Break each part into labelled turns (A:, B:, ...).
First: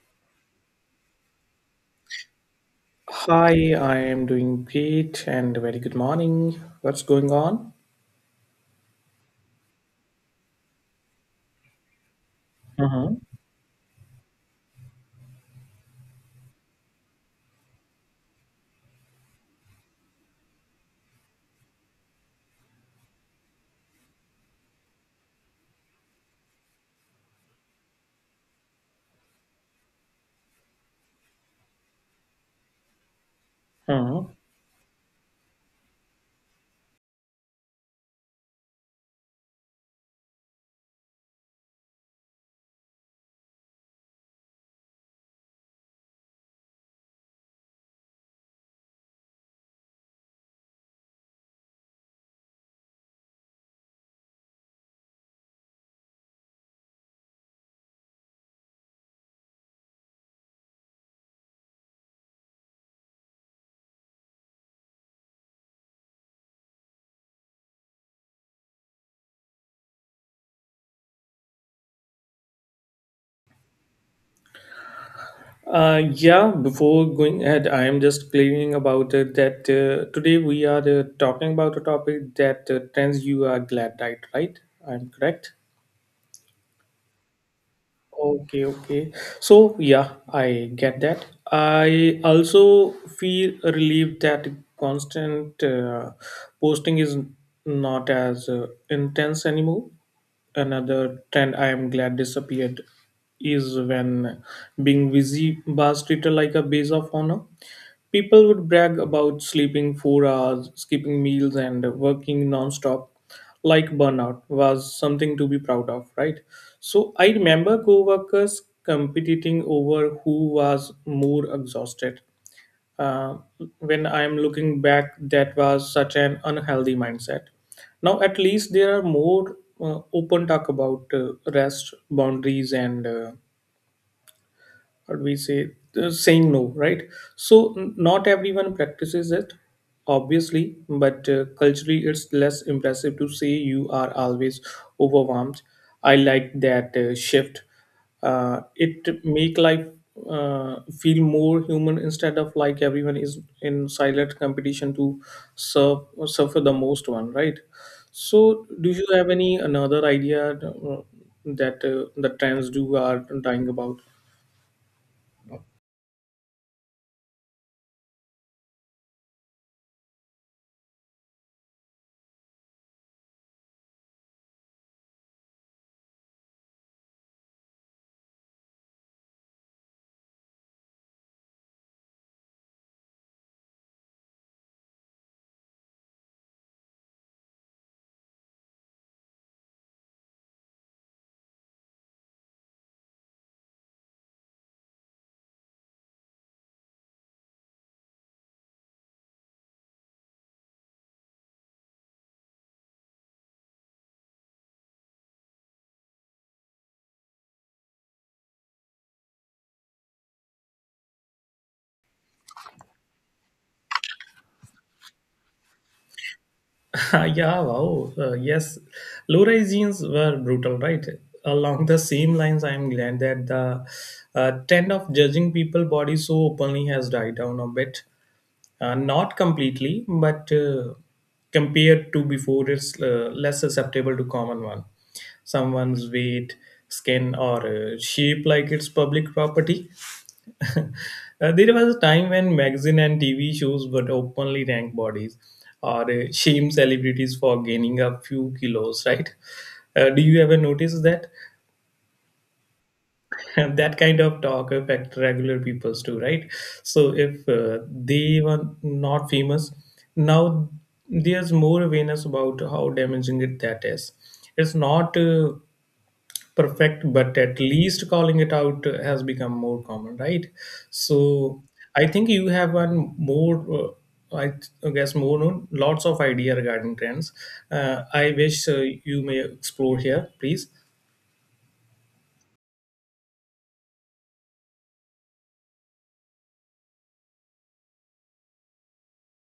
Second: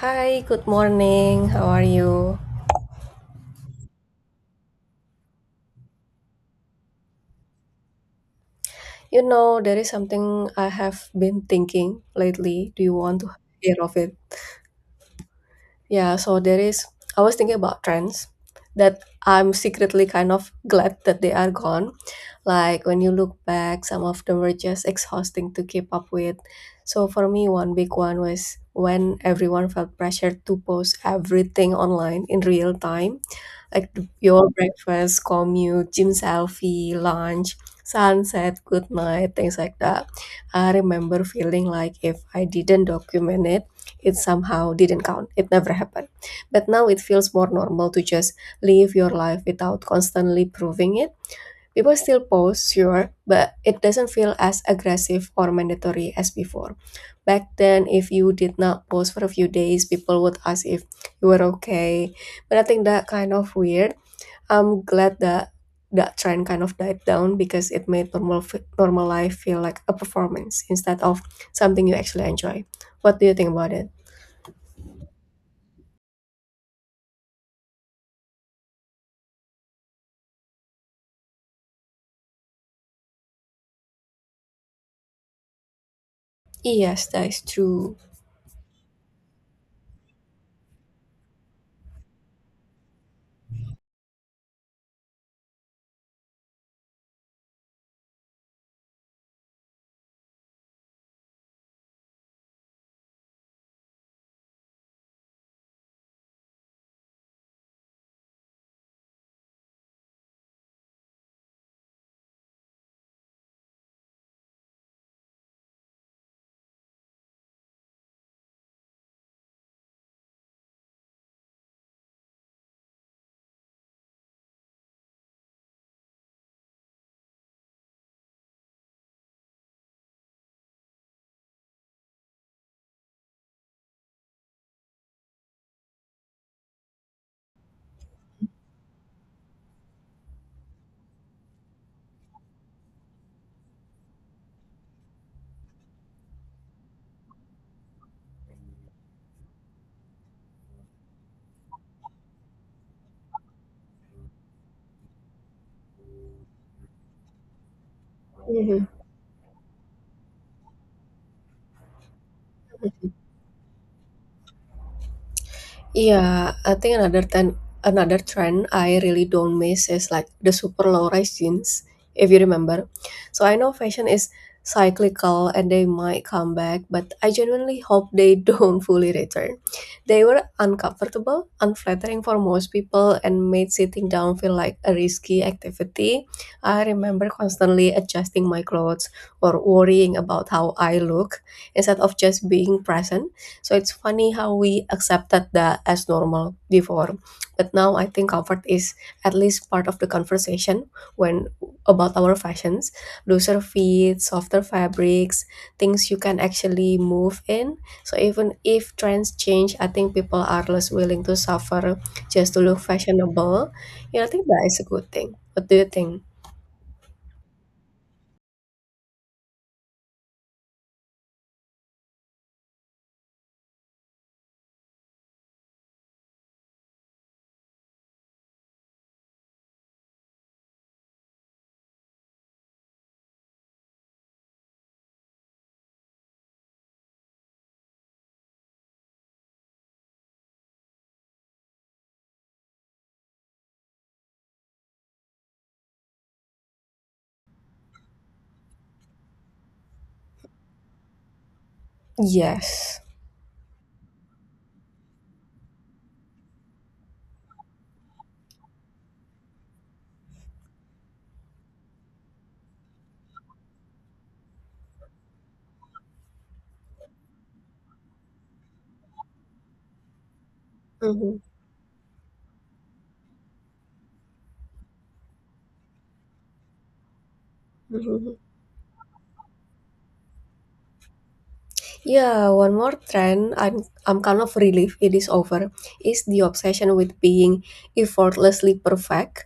A: Hi, good morning. How are you?
B: Hi, I am doing great and very good morning. What's going on?
A: You know, there is something I have been thinking lately. Do you
B: Uh
A: want to hear of it? Yeah, so there is, I was thinking about trends that I'm secretly kind of glad that they are gone. Like when you look back, some of them were just exhausting to keep up with. So for me, one big one was when everyone felt pressured to post everything online in real time like the
B: huh.
A: your breakfast, commute, gym selfie, lunch, sunset, good night, things like that. I remember feeling like if I didn't document it, it somehow didn't count. It never happened. But now it feels more normal to just live your life without constantly proving it. People still post, sure, but it doesn't feel as aggressive or mandatory as before. Back then, if you did not post for a few days, people would ask if you were okay. But I think that kind of weird. I'm glad that that trend kind of died down because it made normal normal life feel like a performance instead of something you actually enjoy. What do you think about it?
B: Yeah, before going ahead, I am just clearing about it that today we are talking about a topic that trends you are glad died, right? I'm correct.
A: Yes, that is true.
B: Okay, okay. So, yeah, I get that. I also feel relieved that constant posting is not as intense anymore. Another trend I am glad disappeared is when being busy was treated like a base of honor. People would brag about sleeping 4 hours, skipping meals, and working non-stop, like burnout was something to be proud of, right? So I remember co-workers competing over who was more exhausted. Uh, when I am looking back, that was such an unhealthy mindset. Now at least there are more open talk about rest, boundaries, and what we say saying no, right? So not everyone practices it obviously, but culturally it's less impressive to say you are always overwhelmed. I like that shift. It make life feel more human, instead of like everyone is in silent competition to serve suffer the most one, right? So
A: Mhm.
B: do you have any another idea that the trends do are dying about?
A: Yeah, I think another trend I really don't miss is like the super low-rise jeans, if you remember. So I know fashion is cyclical and they might come back, but I genuinely hope they don't fully return. They were uncomfortable, unflattering for most people, and made sitting down feel like a risky activity. I remember constantly adjusting my clothes or worrying about how I look instead of just being present. So it's funny how we accepted that as normal before, but now I think comfort is at least part of the conversation when about our fashions, looser fits, softer fabrics, things you can actually move in. So even if trends change, I think people are less willing to suffer just to look fashionable. Yeah, I think that is a good thing. What do you think?
B: Yeah, wow. Yes, low rise jeans were brutal, right? Along the same lines, I'm glad that the trend of judging people bodies so openly has died down a bit. Not completely, but compared to before, it's less susceptible to common one, someone's weight, skin, or shape, like it's public property. There was a time when magazine and TV shows would openly rank bodies or shame celebrities for gaining a few kilos, right? Do you ever notice that?
A: Yes.
B: That kind of talk affect regular peoples too, right? So if they were not famous. Now there's more awareness about how damaging it that is. It's not perfect, but at least calling it out has become more common, right? So I think you have one more, uh, guess more known lots of idea regarding trends. I
A: Mm-hmm.
B: wish you may explore here, please.
A: Yeah, one more trend I'm kind of relieved it is over is the obsession with being effortlessly perfect.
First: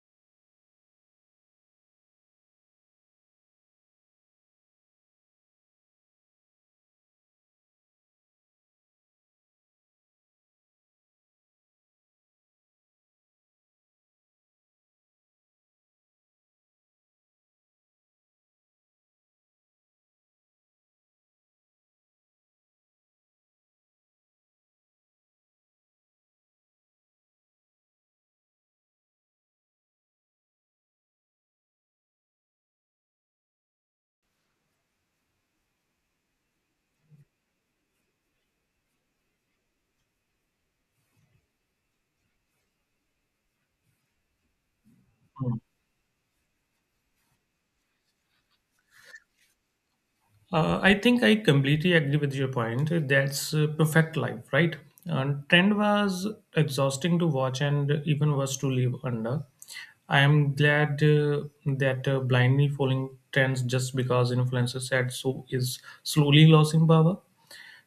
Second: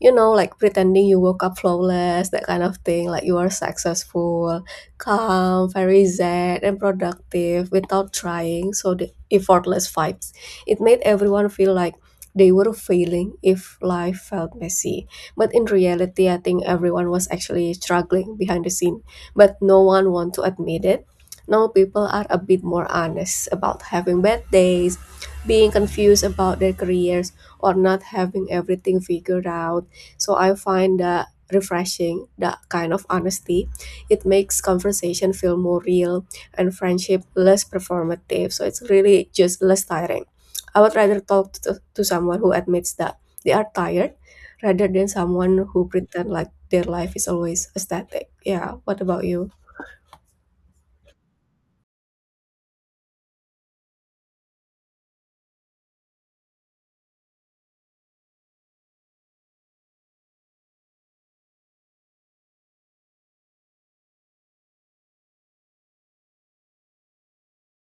A: You know, like pretending you woke up flawless, that kind of thing, like you are successful, calm, very zen and productive without trying, so the effortless vibes. It made everyone feel like they were failing if life felt messy. But in reality, I think everyone was actually struggling behind the scene, but no one want to admit it. Now people are a bit more honest about having bad days, being confused about their careers, or not having everything figured out. So I find that refreshing, that kind of honesty. It makes conversation feel more real and friendship less performative. So it's really just less tiring. I would rather talk to someone who admits that they are tired rather than someone who pretend like their life is always static. Yeah, what about you?
B: I think I completely agree with your point. That's perfect life, right? And trend was exhausting to watch and even worse to live under. I am glad that blindly following trends just because influencers said so is slowly losing power.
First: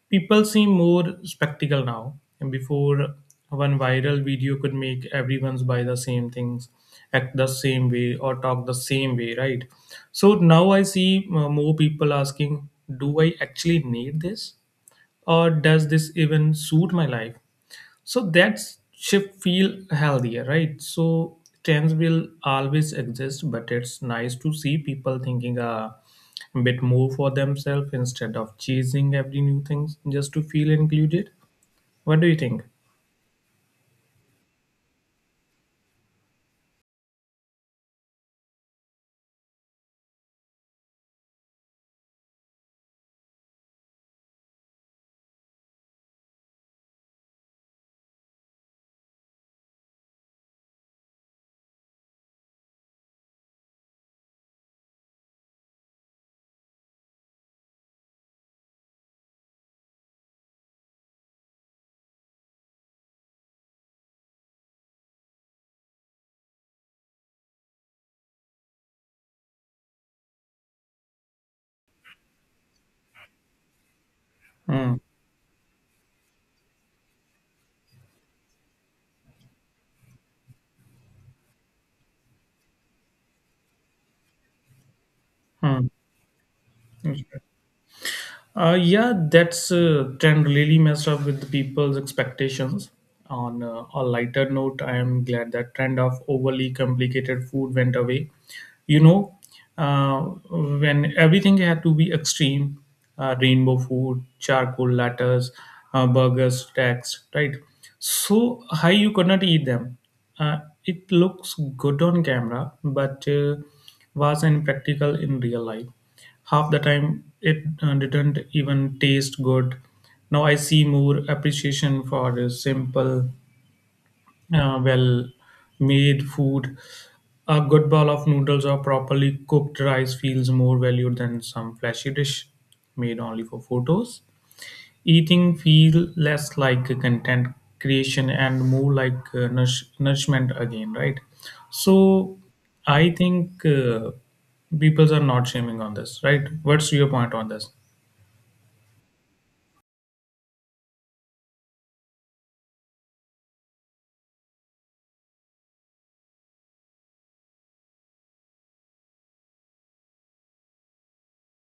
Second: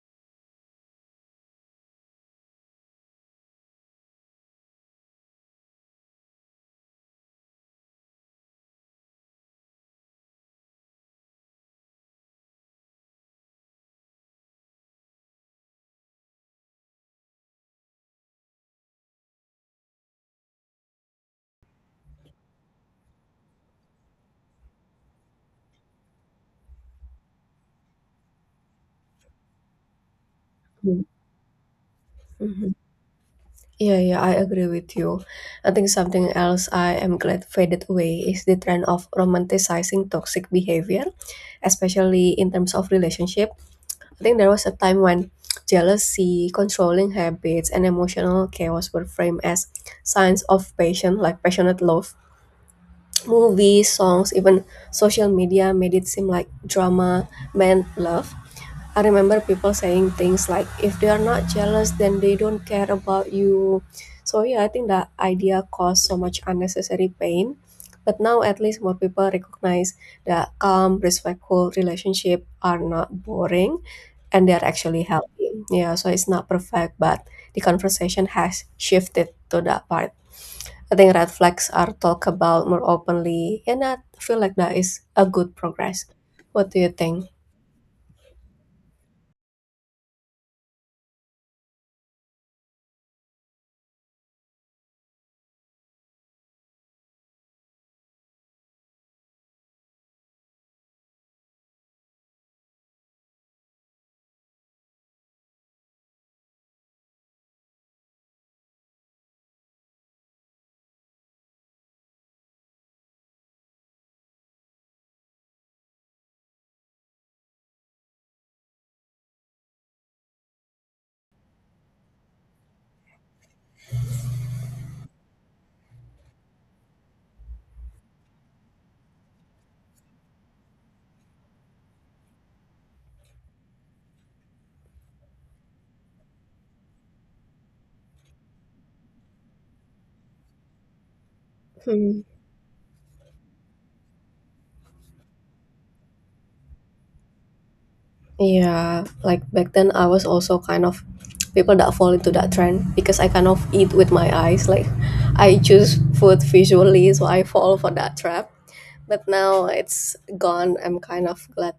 B: People seem more spectacle now. And before, one viral video could make everyone's buy the same things, act the same way, or talk the same way, right? So now I see more people asking, "Do I actually need this?" Or does this even suit my life, so that shift feel healthier, right? So trends will always exist, but it's nice to see people thinking a bit more for themselves instead of chasing every new thing just to feel
A: Mm.
B: included. What do you think?
A: Mhm. Yeah, yeah, I agree with you. I think something else I am glad faded away is the trend of romanticizing toxic behavior, especially in terms of relationship. I think there was a time when jealousy, controlling habits, and emotional chaos were framed as signs of passion, like passionate love. Movies, songs, even social media made it seem like drama meant love. I remember people saying things like, if they are not jealous, then they don't care about you. So, yeah, I think that idea caused so much unnecessary pain. But now, at least, more people recognize that calm, respectful relationship are not boring and they are
B: Hmm.
A: actually healthy. Yeah, so it's not perfect, but the conversation has shifted to that part. I think red flags are talked about more openly, and I feel like that is a good
B: Hmm.
A: progress. What do you think?
B: Yeah, that's trend really messed up with the people's expectations. On a lighter note, I am glad that trend of overly complicated food went away. You know, uh, when everything had to be extreme, rainbow food, charcoal lattes, burgers, stacks, right? So high you could not eat them. Uh, it looks good on camera, but was impractical in real life. Half the time, it didn't even taste good. Now I see more appreciation for the simple, well made food. A good bowl of noodles or properly cooked rice feels more valued than some flashy dish made only for photos. Eating feel less like a content creation and more like nourishment again, right?
A: Hmm.
B: So I think people are not shaming on this, right? What's your point on this?
A: Yeah, like back then I was also kind of people that fall into that trend because I kind of eat with my eyes. Like I choose food visually, so I fall for that trap. But now it's gone. I'm kind of glad.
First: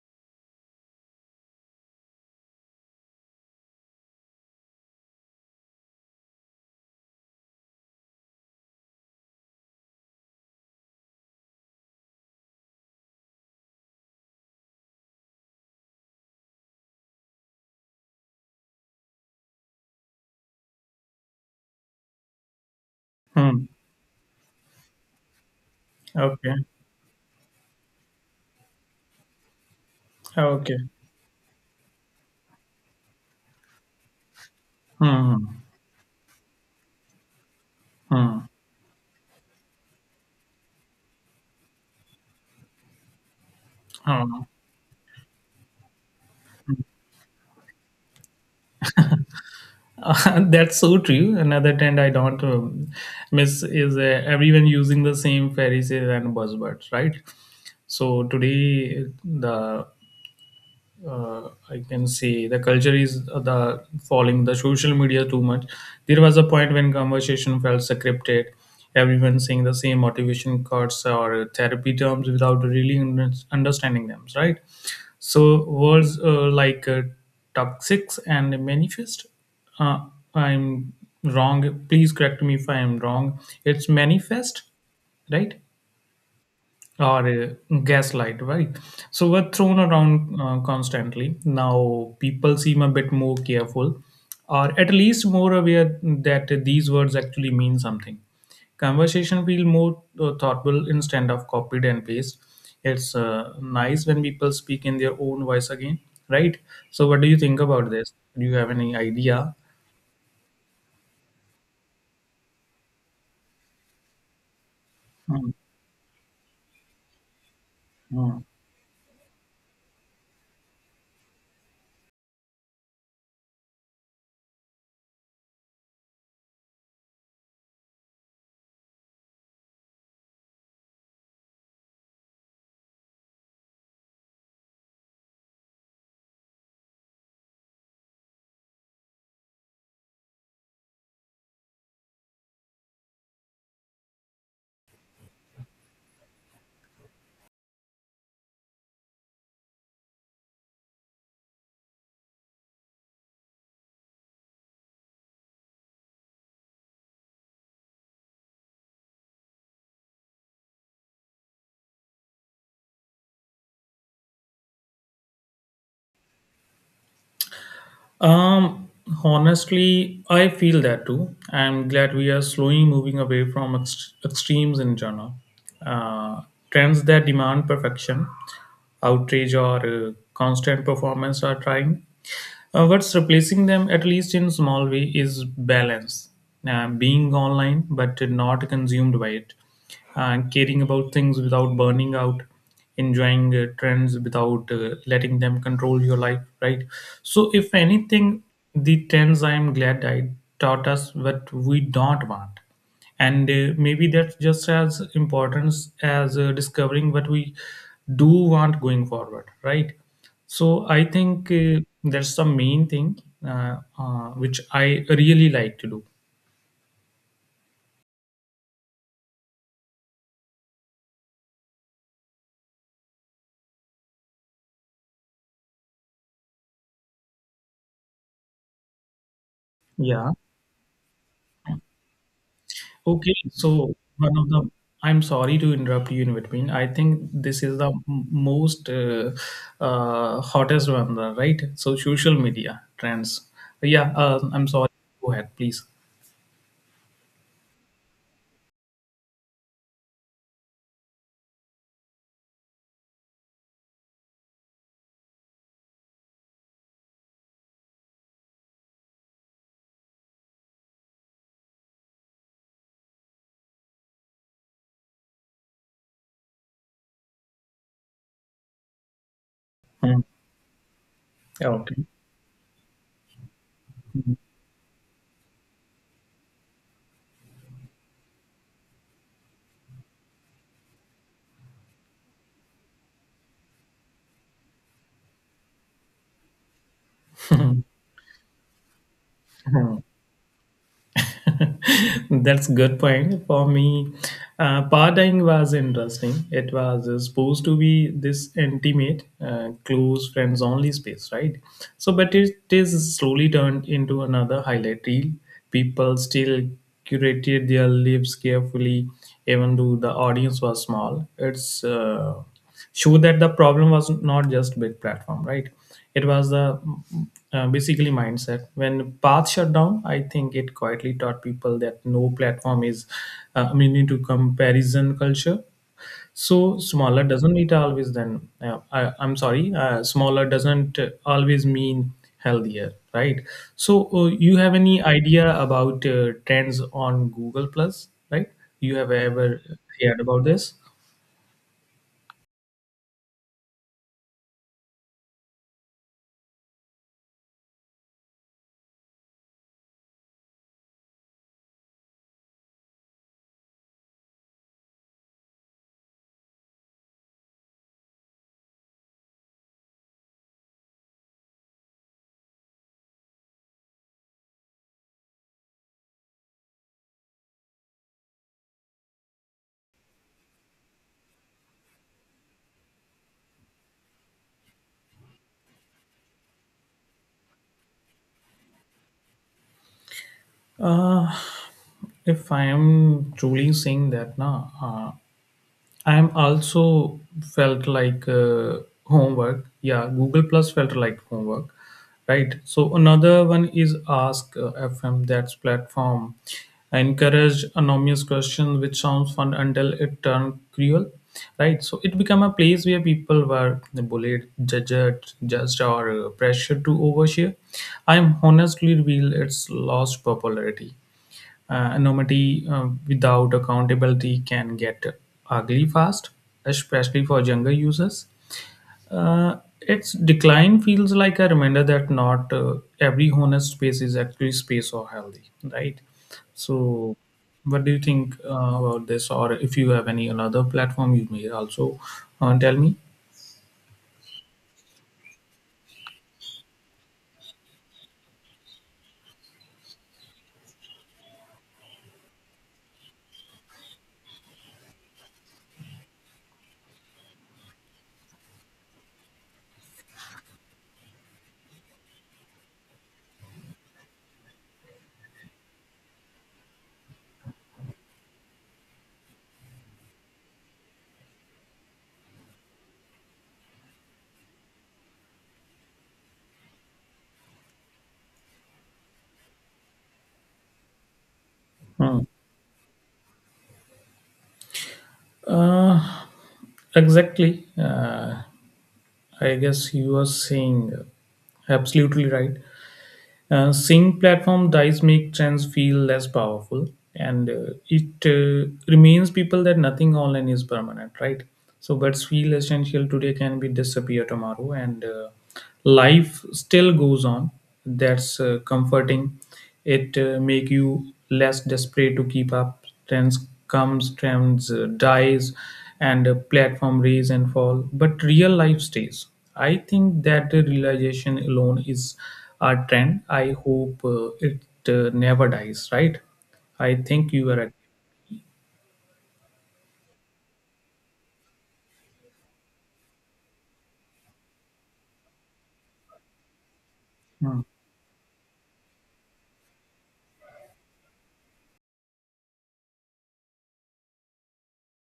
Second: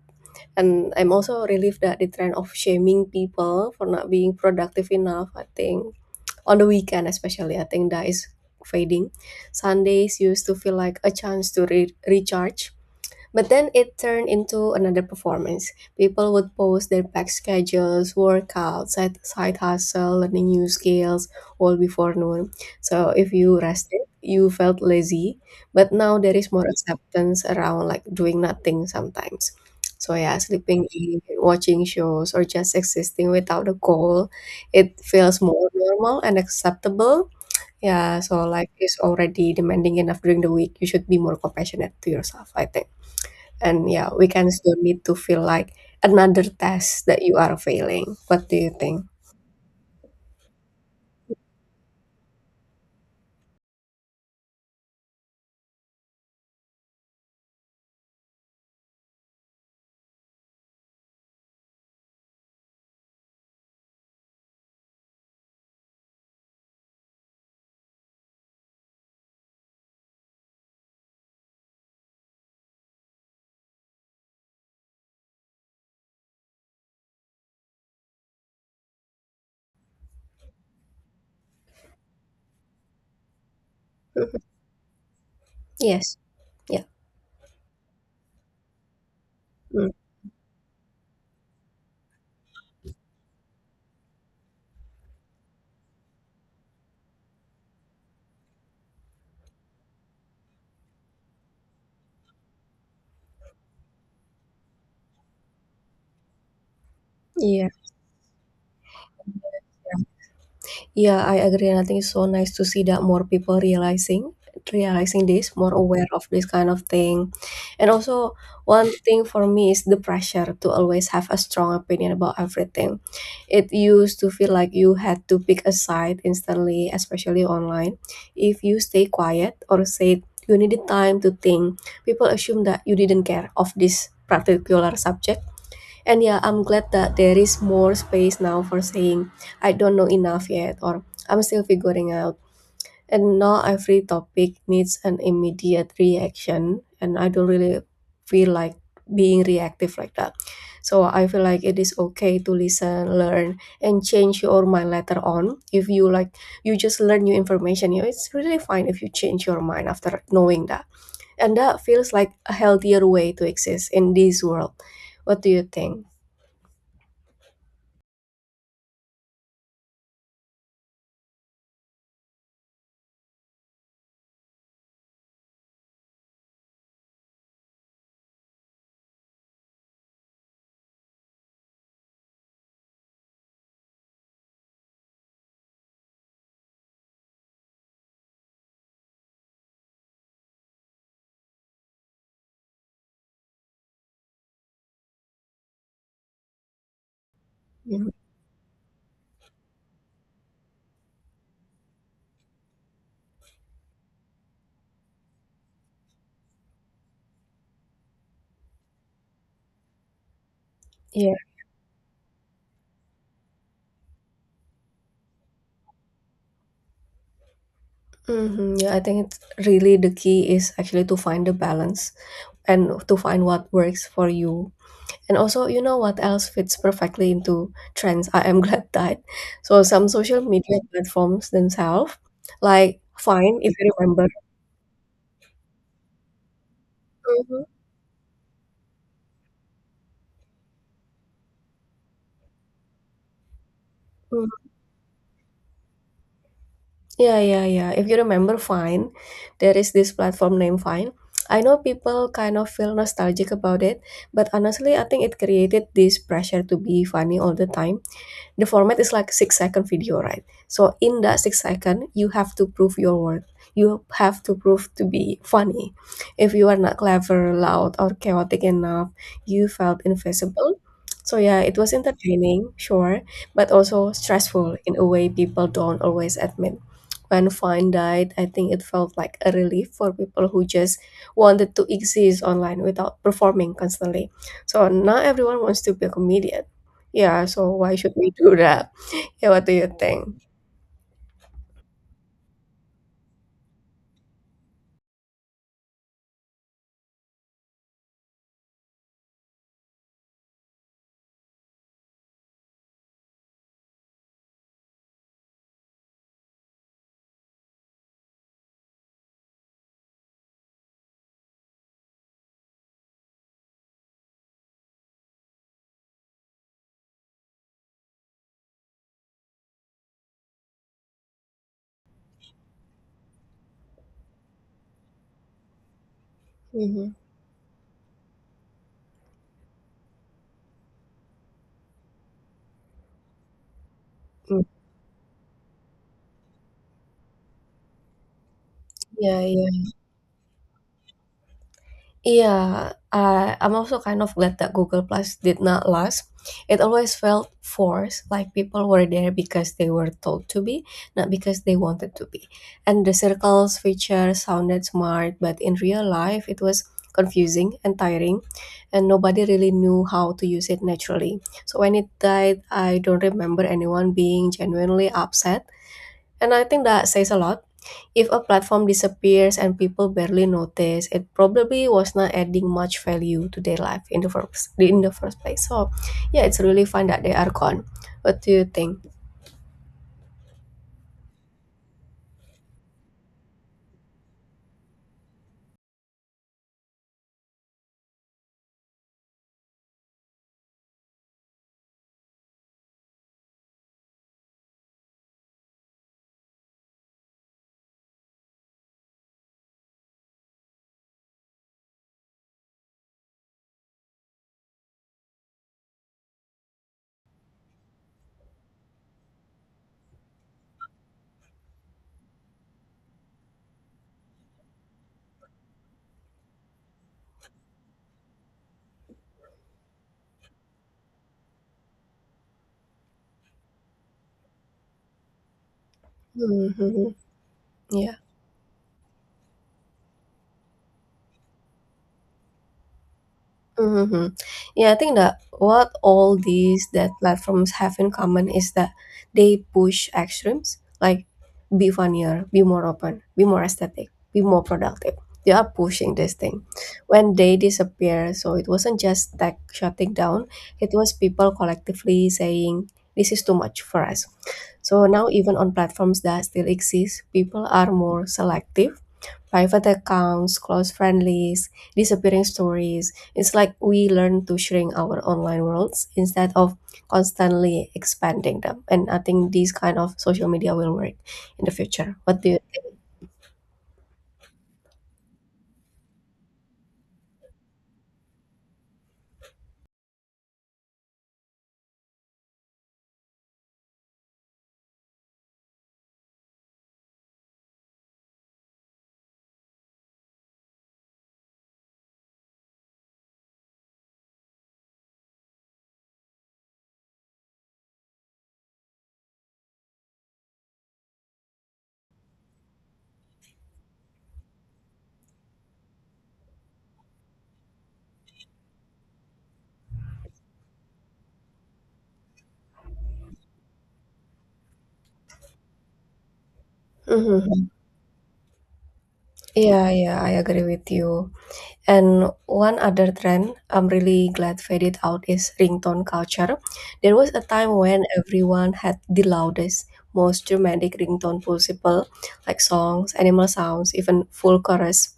A: And I'm also relieved that the trend of shaming people for not being productive enough, I think, on the weekend especially, I think that is fading. Sundays used to feel like a chance to recharge but then it turned into another performance. People would post their packed schedules, workouts, side hustle, learning new skills, all before noon. So if you
B: Hmm.
A: rested, you felt lazy. But now there is
B: Okay.
A: more acceptance around like doing nothing sometimes. So yeah,
B: Okay.
A: sleeping in, watching shows, or just existing without a goal, it feels
B: Hmm.
A: more normal and acceptable. Yeah,
B: Hmm.
A: so like it's already demanding enough during the week. You should be more compassionate to yourself, I think. And yeah,
B: Hmm.
A: weekends don't need to feel like another test that you are failing. What do you think?
B: That's so true. Another trend I don't miss is everyone using the same fairy tale and buzzwords, right? So today the I can say the culture is the following the social media too much. There was a point when conversation felt scripted, everyone saying the same motivation quotes or therapy terms without really understanding them, right? So words like toxic and manifest. Uh, I'm wrong. Please correct me if I am wrong. It's
A: Mhm.
B: manifest, right?
A: Yes. Yeah.
B: Or gaslight, right? So we're thrown
A: Mm.
B: around constantly. Now people seem a bit more careful, or at least more aware that these words actually mean something. Conversation feel more thoughtful instead of copied and paste. It's nice when people speak in their own voice again, right? So what do you think
A: Yeah.
B: about this? Do you have any idea?
A: Yeah, I agree, and I think it's so nice to see that more people realizing
B: Mm,
A: this, more aware of this kind of thing. And also
B: mm.
A: one thing for me is the pressure to always have a strong opinion about everything. It used to feel like you had to pick a side instantly, especially online. If you stay quiet or say you needed time to think, people assume that you didn't care of this particular subject and yeah, I'm glad that there is more space now for saying, I don't know enough yet, or I'm still figuring out. And not every topic needs an immediate reaction, and I don't really feel like being reactive like that. So I feel like it is okay to listen, learn, and change your mind later on. If you like, you just learn new information, you know, it's really fine if you change your mind after knowing that. And that feels like a healthier way to exist in this world. What do you think?
B: Um, Honestly, I feel that too. I'm glad we are slowly moving away from extremes in genre. Uh, Trends that demand perfection, outrage, or constant performance are trying. What's replacing them, at least in small way, is balance. Being online but not consumed by it. Caring about things without burning out. Enjoying trends without letting them control your life, right? So, if
A: Mhm.
B: anything, the trends I am glad I taught us what we don't want, and maybe that's just as important as discovering what we do want going forward, right? So I
A: Yeah.
B: think that's the main thing, uh, which I really like to do.
A: Hmm. Yeah, I think it's really the key is actually to find the balance and to find what works for you. And also, you know what else fits perfectly into trends? I am glad that. So some
B: Yeah,
A: social media platforms themselves, like
B: okay.
A: Fine,
B: So
A: if you remember.
B: one of the, I'm sorry to interrupt you in between, I think this
A: Mhm,
B: is the most hottest one, right? So social media trends, yeah. I'm
A: mhm.
B: sorry, go ahead please.
A: Yeah, yeah, yeah. If you remember Fine, there is this platform named Fine. I know people kind of feel nostalgic about it, but honestly, I think it created this pressure to be funny all the time. The format is like 6-second video, right? So in that 6 second you have to prove your worth, you have to prove to be funny. If you are not clever, loud, or chaotic enough, you felt
B: Hmm.
A: invisible. So yeah, it was
B: Okay.
A: entertaining, sure, but also stressful in a way people don't always admit. When Vine died, I think it felt like a relief for people who just wanted to exist online without performing constantly. So not everyone wants to be a comedian. Yeah, so why should we do that? Yeah, what do you
B: Hmm.
A: think?
B: That's good point. For me, partying was interesting. It was supposed to be this intimate, close friends only space, right? So, but it is slowly turned into another highlight reel. People still curated their lives carefully, even though the audience was small. It's show that the problem was not just big platform, right? It was the basically mindset. When path shut down, I think it quietly taught people that no platform is immune to comparison culture. So
A: Hmm.
B: smaller doesn't need always then I'm sorry, smaller doesn't always mean healthier, right? So you
A: Mm.
B: have any idea about trends on Google Plus, right? You have
A: Yeah,
B: ever
A: yeah.
B: heard about this?
A: Yeah, I'm also kind of glad that Google Plus did not last. It always felt forced, like people were there because they were told to be, not because they wanted to be. And the circles feature sounded smart, but in real life, it was confusing and tiring, and nobody really knew how to use it naturally. So when it died, I don't remember anyone being genuinely upset. And I think that says a lot. If a platform disappears and people barely notice, it probably was not adding much value to their life in the first place. So, yeah, it's really fun that they are gone. What do you think?
B: Uh, if I am truly saying that, na, I'm also felt like homework. Yeah, Google Plus felt like homework, right? So another one is Ask FM. That's platform encourage anonymous questions, which sounds fun until it turned cruel, right? So it became a place where people were bullied, judged, or pressured to overshare. I'm honestly revealed its lost popularity. Anonymity without accountability can get ugly fast, especially for younger users. Uh, its decline feels like a reminder that not every honest space is actually space or healthy, right?
A: Hmm.
B: So, what do you
A: Yeah.
B: think about this? Or if you have any another platform, you may also tell me.
A: Mm-hmm. Yeah, I think that what all these that platforms have in common is that they push extremes like be funnier, be more open, be more aesthetic, be more productive. They are pushing this thing. When they disappear, so it wasn't just tech shutting down, it was people collectively saying this is too much for us. So now even on platforms that still exist, people are more selective: private accounts, close friendlies, disappearing stories. It's like we learn to shrink our online worlds instead of constantly expanding them. And I think these kind of social media will work in the future.
B: Hmm.
A: What do you think?
B: Uh, exactly. I guess you are saying absolutely right. Seeing platform dies make trends feel less powerful, and it remains people that nothing online is permanent, right? So, what's feel essential today can be disappear tomorrow, and life still goes on. That's comforting. It make you less desperate to keep up. Trends comes, trends dies, and platform raise and fall. But real life stays. I think that the realization alone is a trend. I hope it never dies. Right? I think you
A: Hmm.
B: are.
A: Yeah, yeah, I agree with you. And one other trend I'm really glad faded out is ringtone culture. There was a
B: Right.
A: time when everyone had the loudest, most dramatic ringtone possible, like songs, animal sounds, even full chorus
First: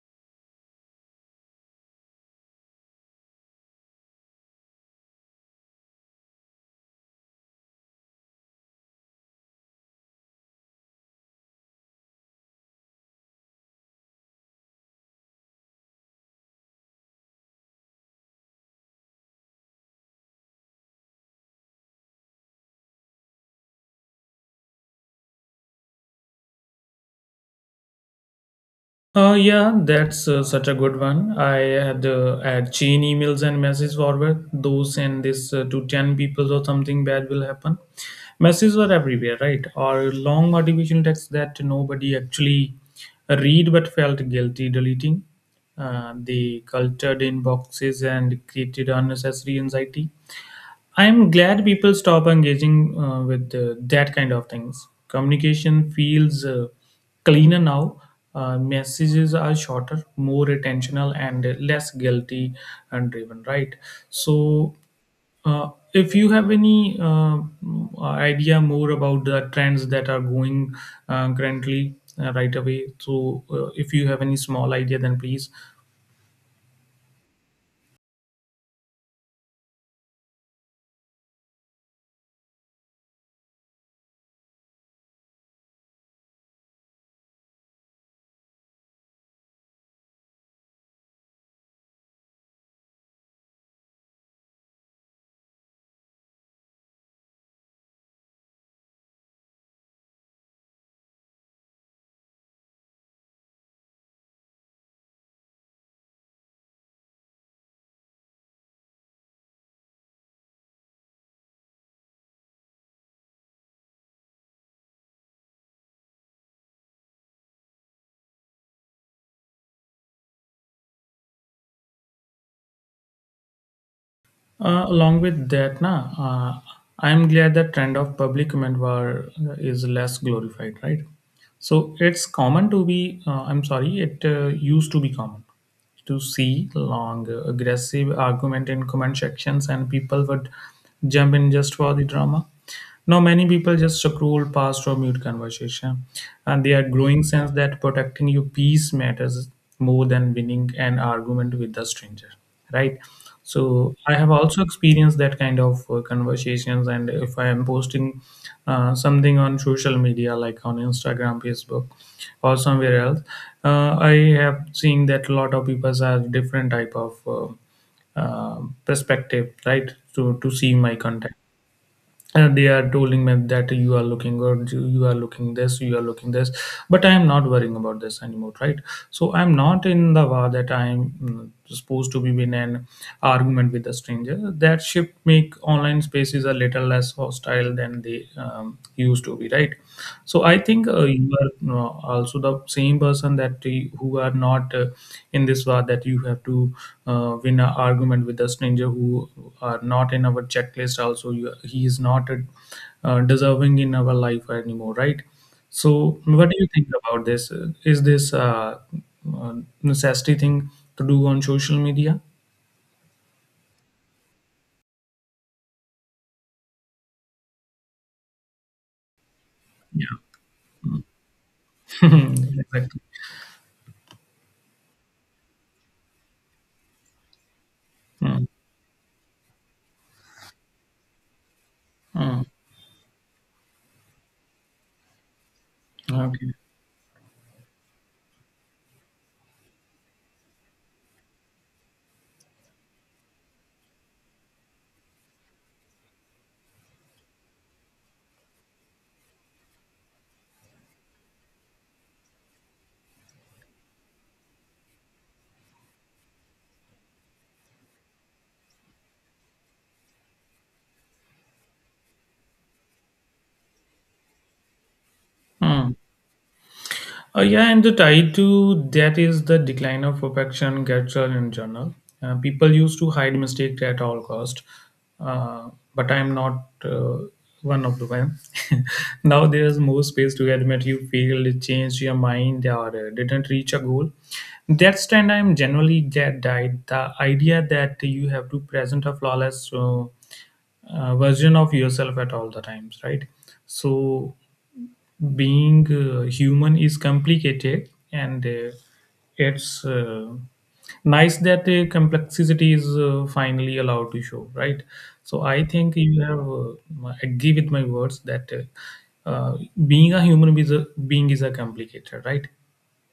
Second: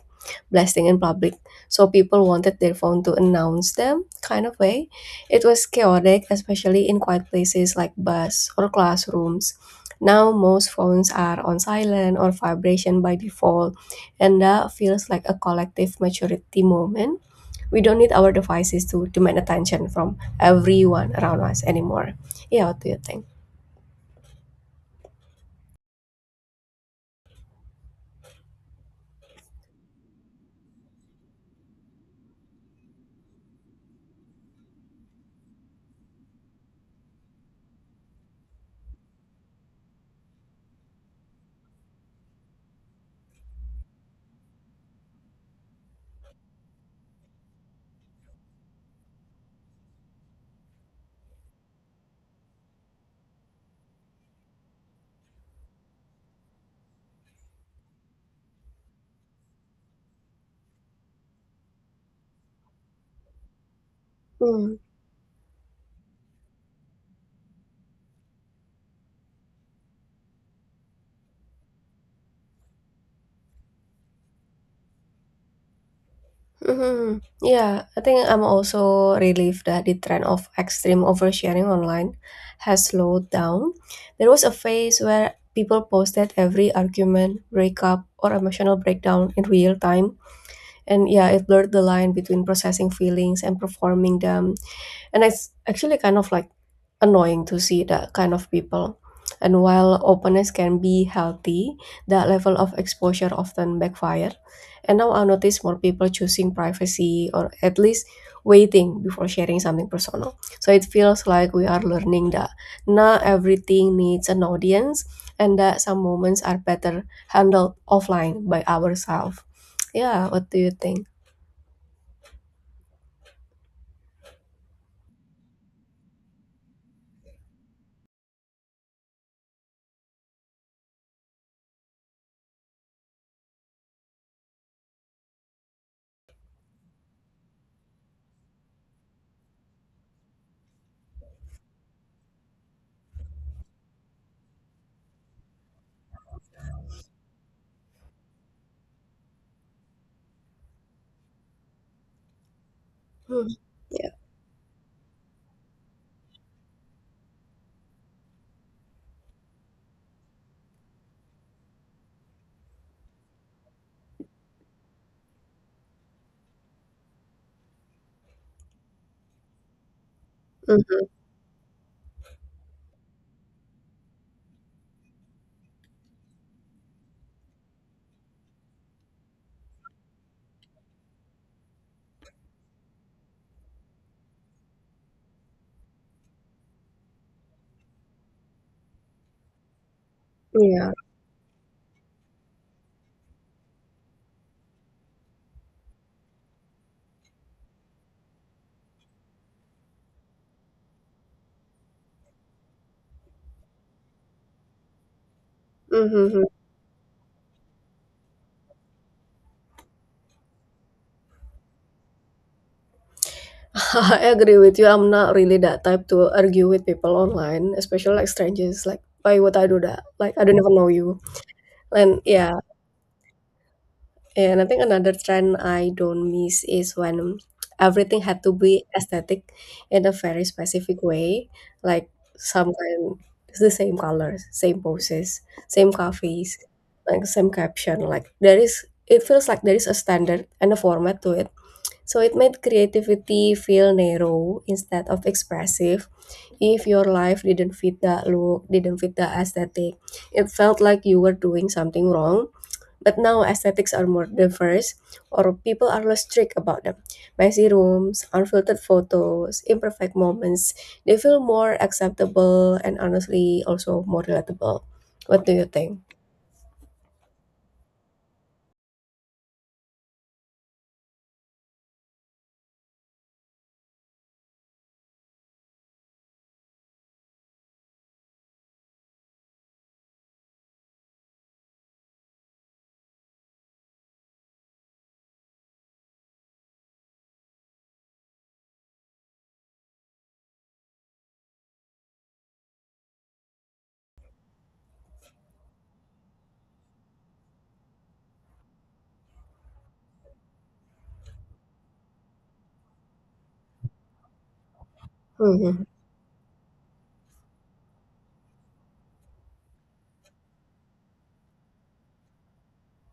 A: blasting in public. So people wanted their phone to announce them, kind of way. It was chaotic, especially in quiet places like bus or classrooms. Now most phones are on silent or vibration by default and that feels like a collective maturity moment. We don't need our devices to demand attention from everyone around us anymore. Yeah, what do you think?
B: Yeah, that's such a good one. I had Had chain emails and messages forward. Those and this to 10 people or something bad will happen. Messages were everywhere, right? Or long motivational texts that nobody actually read but felt guilty deleting. They cultured inboxes and created unnecessary anxiety. I'm glad people stop engaging with that kind of things. Communication feels cleaner now. Messages are shorter, more attentional, and less guilty and driven, right? So,
A: Mm.
B: if you have any idea more about the trends that are going currently right away, so if you have any small idea, then please.
A: Yeah, I think I'm also relieved that the trend of extreme oversharing online has slowed down. There was a phase where people posted every argument, breakup, or emotional breakdown in real time. And yeah, it blurred the line between processing feelings and performing them, and it's actually kind of annoying to see that kind of people. And while openness can be healthy, that level of exposure often backfire. And now I notice more people choosing privacy, or at least waiting before sharing something personal. So it feels like we are learning that not everything needs an audience, and that some moments are better handled offline by ourselves. Yeah, what do you think?
B: Along with that, na, I'm glad the trend of public comment war is less glorified, right? So it's common to be, I'm sorry, it used to be common to see long, aggressive argument in comment sections, and people would jump in just for the drama. Now, many people just scroll past or mute conversation, and they are growing sense that protecting your peace matters more than winning an argument with a stranger, right?
A: Hmm.
B: So,
A: Yeah.
B: I have also experienced that kind of conversations, and if I am posting something on social media, like on Instagram, Facebook, or somewhere else, I have seen that a lot of people have different type of perspective, right, to see my
A: Mhm.
B: content, and they are telling me that you are looking good, you are looking this, you are looking this, but I am not worrying about this anymore, right? So I'm not in the war that I'm supposed to be in an argument with a stranger. That shift make online spaces a little less hostile than they used to be, right? So I think
A: Yeah.
B: you are also the same person that who are not in this war, that you have to win an argument with a stranger who are not in our checklist. Also, you, he is not deserving in our life anymore, right? So
A: hmm
B: what do you think about this? Is this uh, necessity thing to do on social media?
A: I agree with you. I'm not really that type to argue with people online, especially like strangers. Like, why would I do that?
B: Yeah,
A: Like, I don't even know you. And yeah,
B: exactly.
A: and I think another trend I don't miss is when everything had
B: Mm,
A: to be aesthetic in a very specific way. Like,
B: mm,
A: some kind, it's the same colors, same poses, same
B: okay.
A: coffees, like same caption. Like, it feels like there is a standard and a format to it, so it made creativity feel narrow instead of expressive. If your life didn't fit that look, didn't fit the aesthetic, it felt like you were doing something wrong. But now aesthetics are more diverse, or people are less strict about them. Messy rooms, unfiltered photos, imperfect moments, they feel more acceptable and honestly also more relatable. What do you
B: Mm.
A: think?
B: Yeah, and the tie to that is the decline of perfection culture in general. People used to hide mistakes at all cost, uh, but I'm not one of the them. Now there is more space to admit you failed, changed your mind, or didn't reach a goal. That's trend I'm generally get died. The idea that you have to present a flawless version of yourself at all the times, right? So being human is complicated, and it's nice that the complexity is finally allowed to show, right? So I
A: Mm-hmm.
B: think you have agree with my words that uh, uh, being a human is a, being is a complicated, right?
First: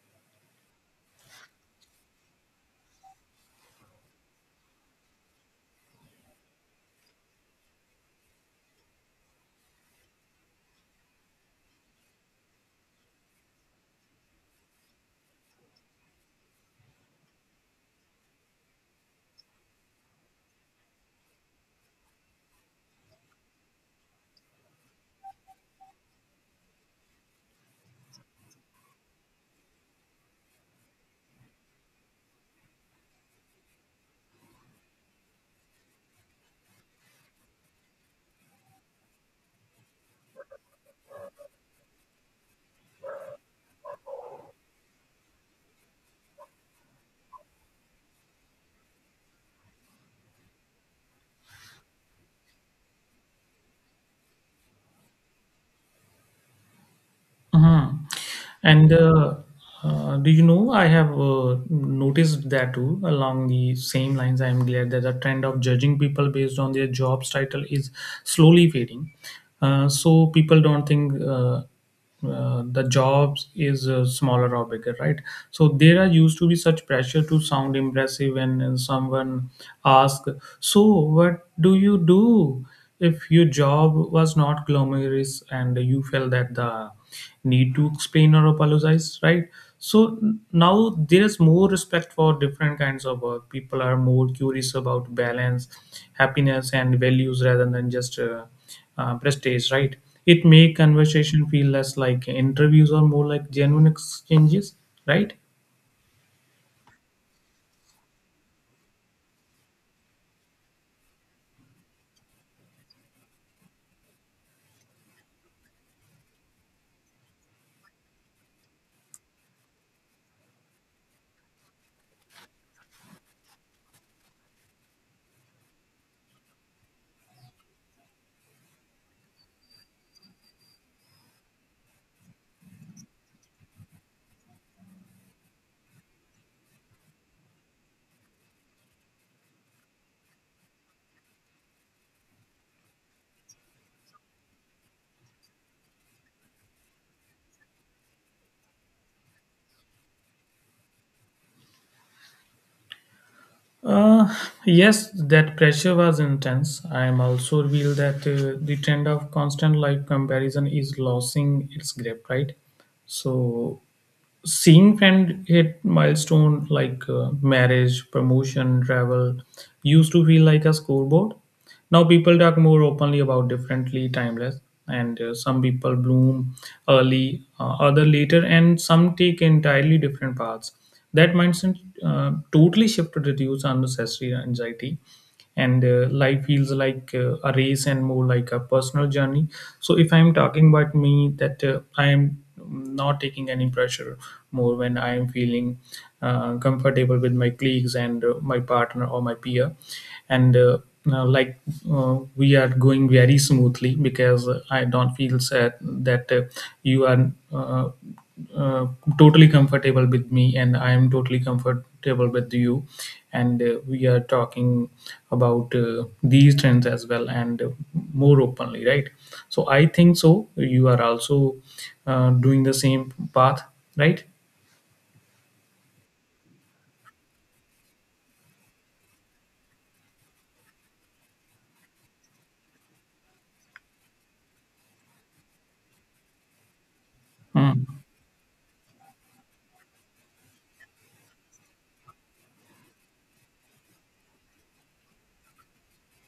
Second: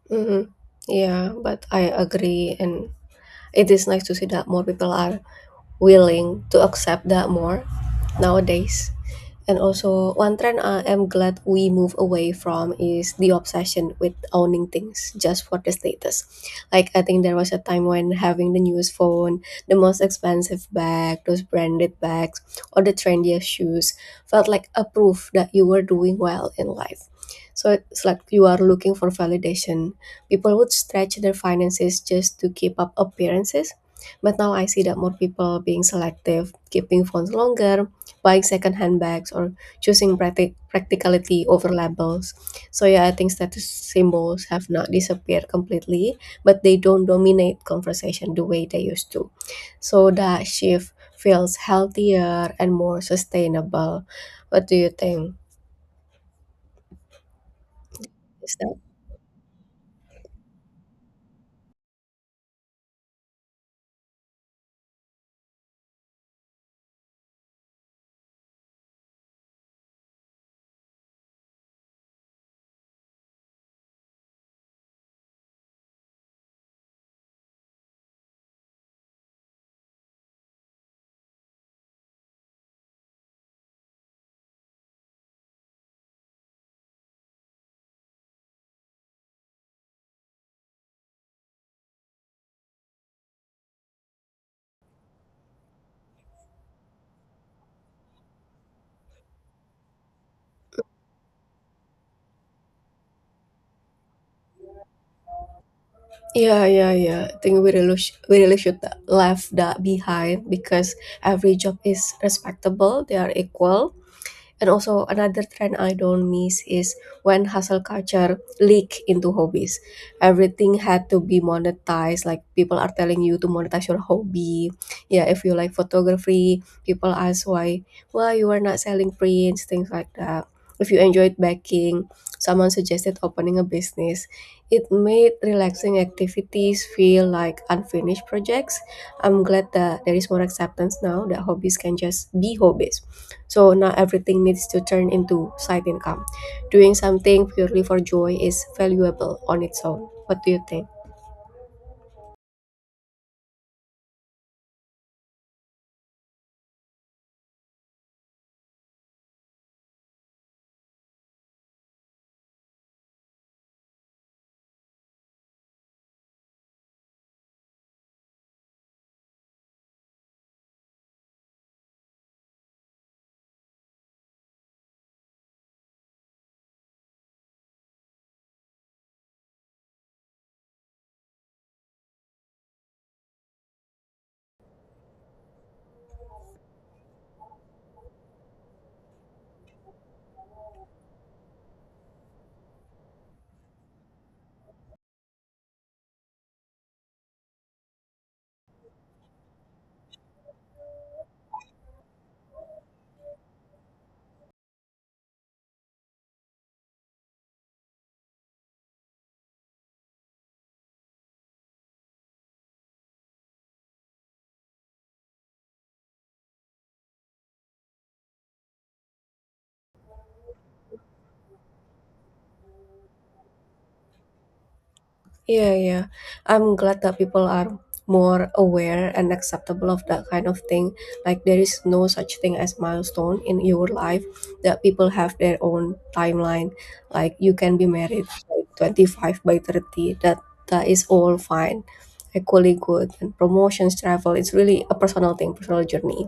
A: Mm-hmm. Yeah, but I agree, and it is nice to see that more people are willing to accept that more nowadays. And also, one trend I am glad we move away from is the obsession with owning things just for the status. Like, I think there was a time when having the newest phone, the most expensive bag, those branded bags, or the trendiest shoes felt like a proof that you were doing well in life. So it's like you are looking for validation. People would stretch their finances just to keep up appearances. But now I see that more people being selective, keeping phones longer, buying second-hand bags, or choosing practicality over labels. So yeah, I think status symbols have not disappeared completely, but they don't dominate conversation the way they used to. So that shift feels healthier and more sustainable. What do you think?
B: Mhm.
A: Is that?
B: And Do you know, I have noticed that too along the same lines. I am glad that the trend of judging people based on their job's title is slowly fading. So people don't think the jobs is smaller or bigger, right? So there are used to be such pressure to sound impressive when someone asks, "So what do you do?" If your job was not glamorous and you felt that the need to explain or apologize, right? So now there is more respect for different kinds of work. People are more curious about balance, happiness, and values rather than just prestige, right? It make conversation feel less like interviews or more like genuine exchanges, right?
A: Yeah, yeah, yeah. I think we really, we really should leave that behind, because every job is respectable. They are equal. And also another trend I don't miss is when hustle culture leak into hobbies. Everything had to be monetized. Like people are telling you to monetize your hobby. Yeah, if you like photography, people ask why you are not selling prints, things like that. If you enjoyed baking, someone suggested opening a business. It made relaxing activities feel like unfinished projects. I'm glad that there is more acceptance now that hobbies can just be hobbies, so not everything needs to turn into side income. Doing something purely for joy is valuable on its own. What do you think?
B: Uh, yes, that pressure was intense. I am also revealed that the trend of constant life comparison is losing its grip, right? So, seeing friend hit milestone like marriage, promotion, travel used to feel like a scoreboard. Now people talk more openly about differently timeless, and some people bloom early, other later, and some take entirely different paths. That mindset totally shift to reduce unnecessary anxiety, and life feels like a race and more like a personal journey. So if I'm talking about me, that I am not taking any pressure more when I am feeling comfortable with my colleagues and my partner or my peer. And now, like we are going very smoothly because I don't feel sad that you are uh, totally comfortable with me, and I am totally comfortable with you, and we are talking about these trends as well, and more openly, right? So I think so you are also doing the same path, right?
A: Yeah, yeah. I'm glad that people are more aware and acceptable of that kind of thing. Like there is no such thing as milestone in your life, that people have their own timeline. Like you can be
B: Mm,
A: married by 25, by 30. That is all fine. Equally good, and promotions, travel, it's really a personal thing, personal journey.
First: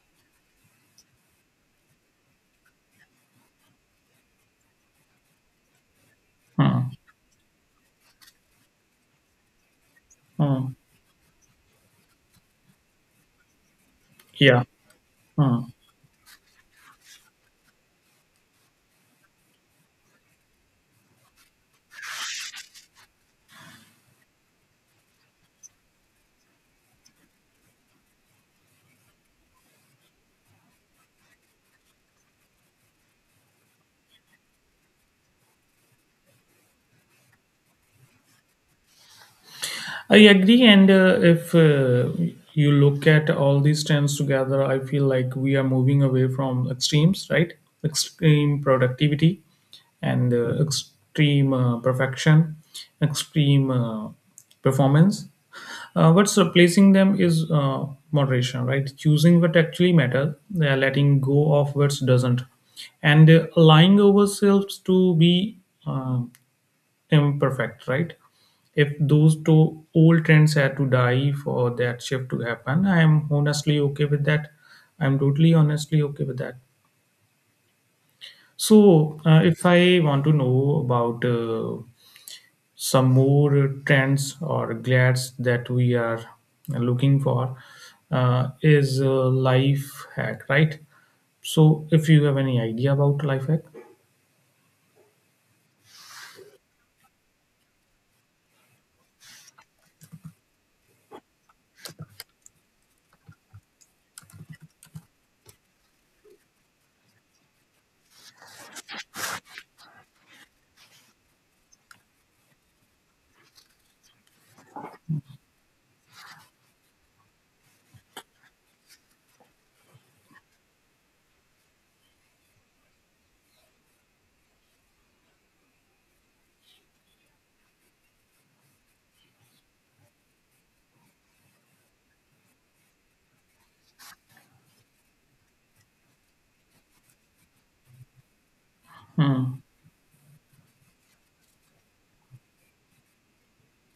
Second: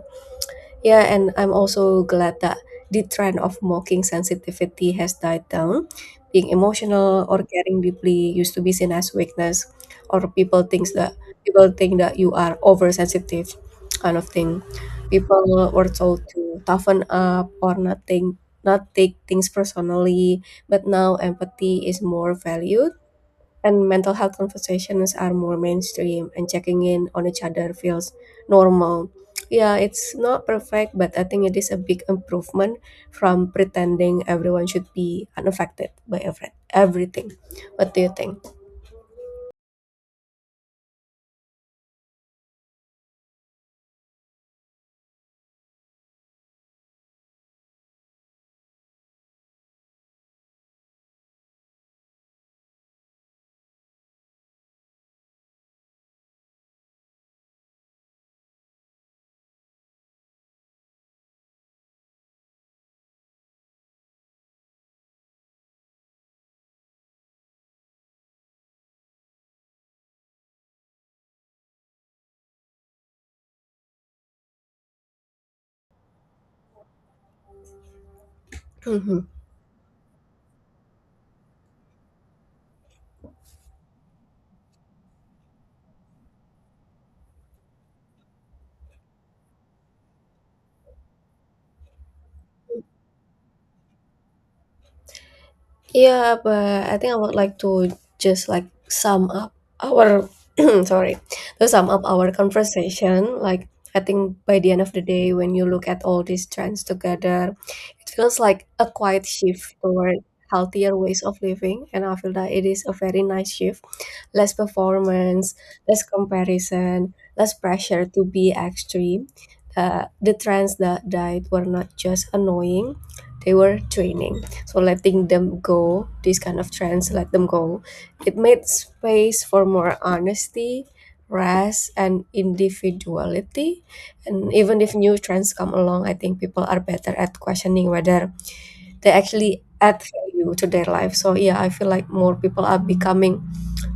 A: Yeah, and I'm also glad that the trend of mocking sensitivity has died down. Being
B: mm,
A: emotional or caring deeply used to be seen as weakness, or
B: mm.
A: people think that you are oversensitive, kind of thing.
B: Yeah. Mm.
A: People were told to toughen up or not think, not take things personally, but now empathy is more valued, and mental health conversations are more mainstream, and checking in on each other feels normal. Yeah, it's not perfect, but I think it is a big improvement from pretending everyone should be unaffected by everything. What do you think?
B: I agree, and if you look at all these trends together, I feel like we are moving away from extremes, right? Extreme productivity and extreme perfection, extreme performance. What's replacing them is moderation, right? Choosing what actually matters, letting go of what doesn't, and allowing ourselves to be um imperfect, right? If those two old trends had to die for that shift to happen, I am honestly okay with that. I'm totally honestly okay with that. So,
A: Mhm.
B: if I want to know about some more trends or glads that we are looking for, is life hack, right? So, if you have any idea about life hack,
A: Yeah, but I think I would like to just like sum up our sorry, to sum up our conversation. Like I think by the end of the day, when you look at all these trends together, it feels like a quiet shift toward healthier ways of living, and I feel that it is a very nice shift. Less performance, less comparison, less pressure to be extreme. The trends that died were not just annoying; they were draining. So letting them go, these kind of trends, let them go. It made space for more honesty, rest, and individuality. And even if new trends come along, I think people are better at questioning whether they
B: hmm.
A: actually add value to their life. So yeah, I feel like more people are becoming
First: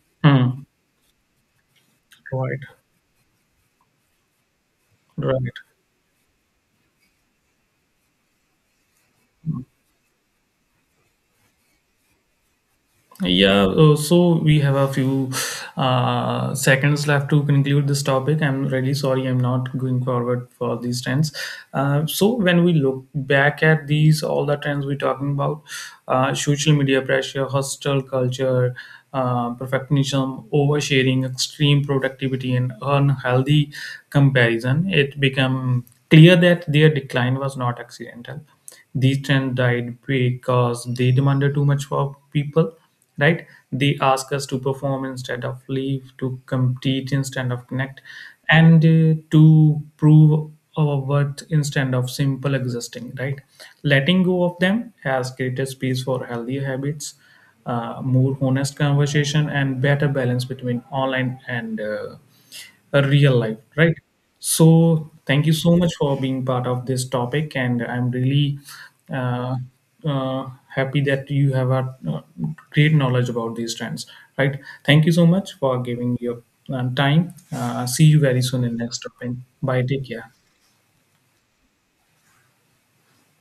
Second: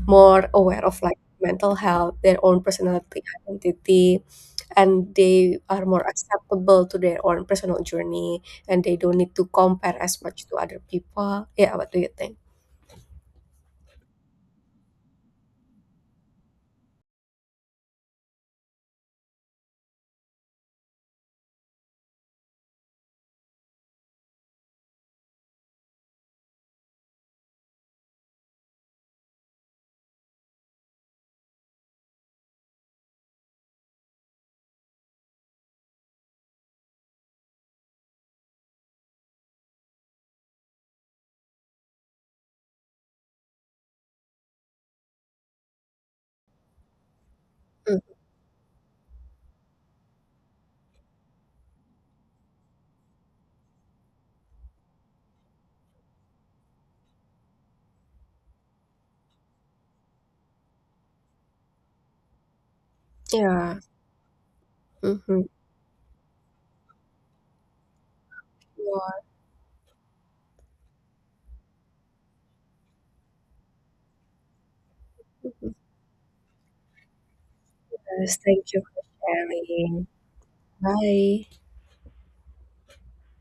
A: more
B: Hmm.
A: aware of like mental health, their
B: Right,
A: own personality, identity, and
B: right.
A: they are more acceptable to their own personal journey, and they don't need to compare as much to other people. Yeah, what do you think?
B: Yeah, so we have a few seconds left to conclude this topic. I'm really sorry I'm not going forward for these trends. So when we look back at these, all the trends we're talking about, social media pressure, hostile culture, perfectionism, oversharing, extreme productivity, and unhealthy comparison, it became clear that their decline was not accidental. These trends died because they demanded too much of people, right? They ask us to perform instead of live, to compete instead of connect,
A: Mm,
B: and to prove our worth instead of simple existing, right? Letting go of them has created space for healthier habits, more honest conversation, and better balance between online and a real life,
A: yeah.
B: right? So
A: Mm-hmm.
B: thank you so much for being part of this topic, and I'm really uh, uh, happy that you have a uh, great knowledge about these trends, right? Thank you so much for giving your time. See you
A: Yes,
B: very soon
A: thank
B: in
A: you
B: next
A: for
B: topic. Bye.
A: sharing.
B: Take care.
A: Bye.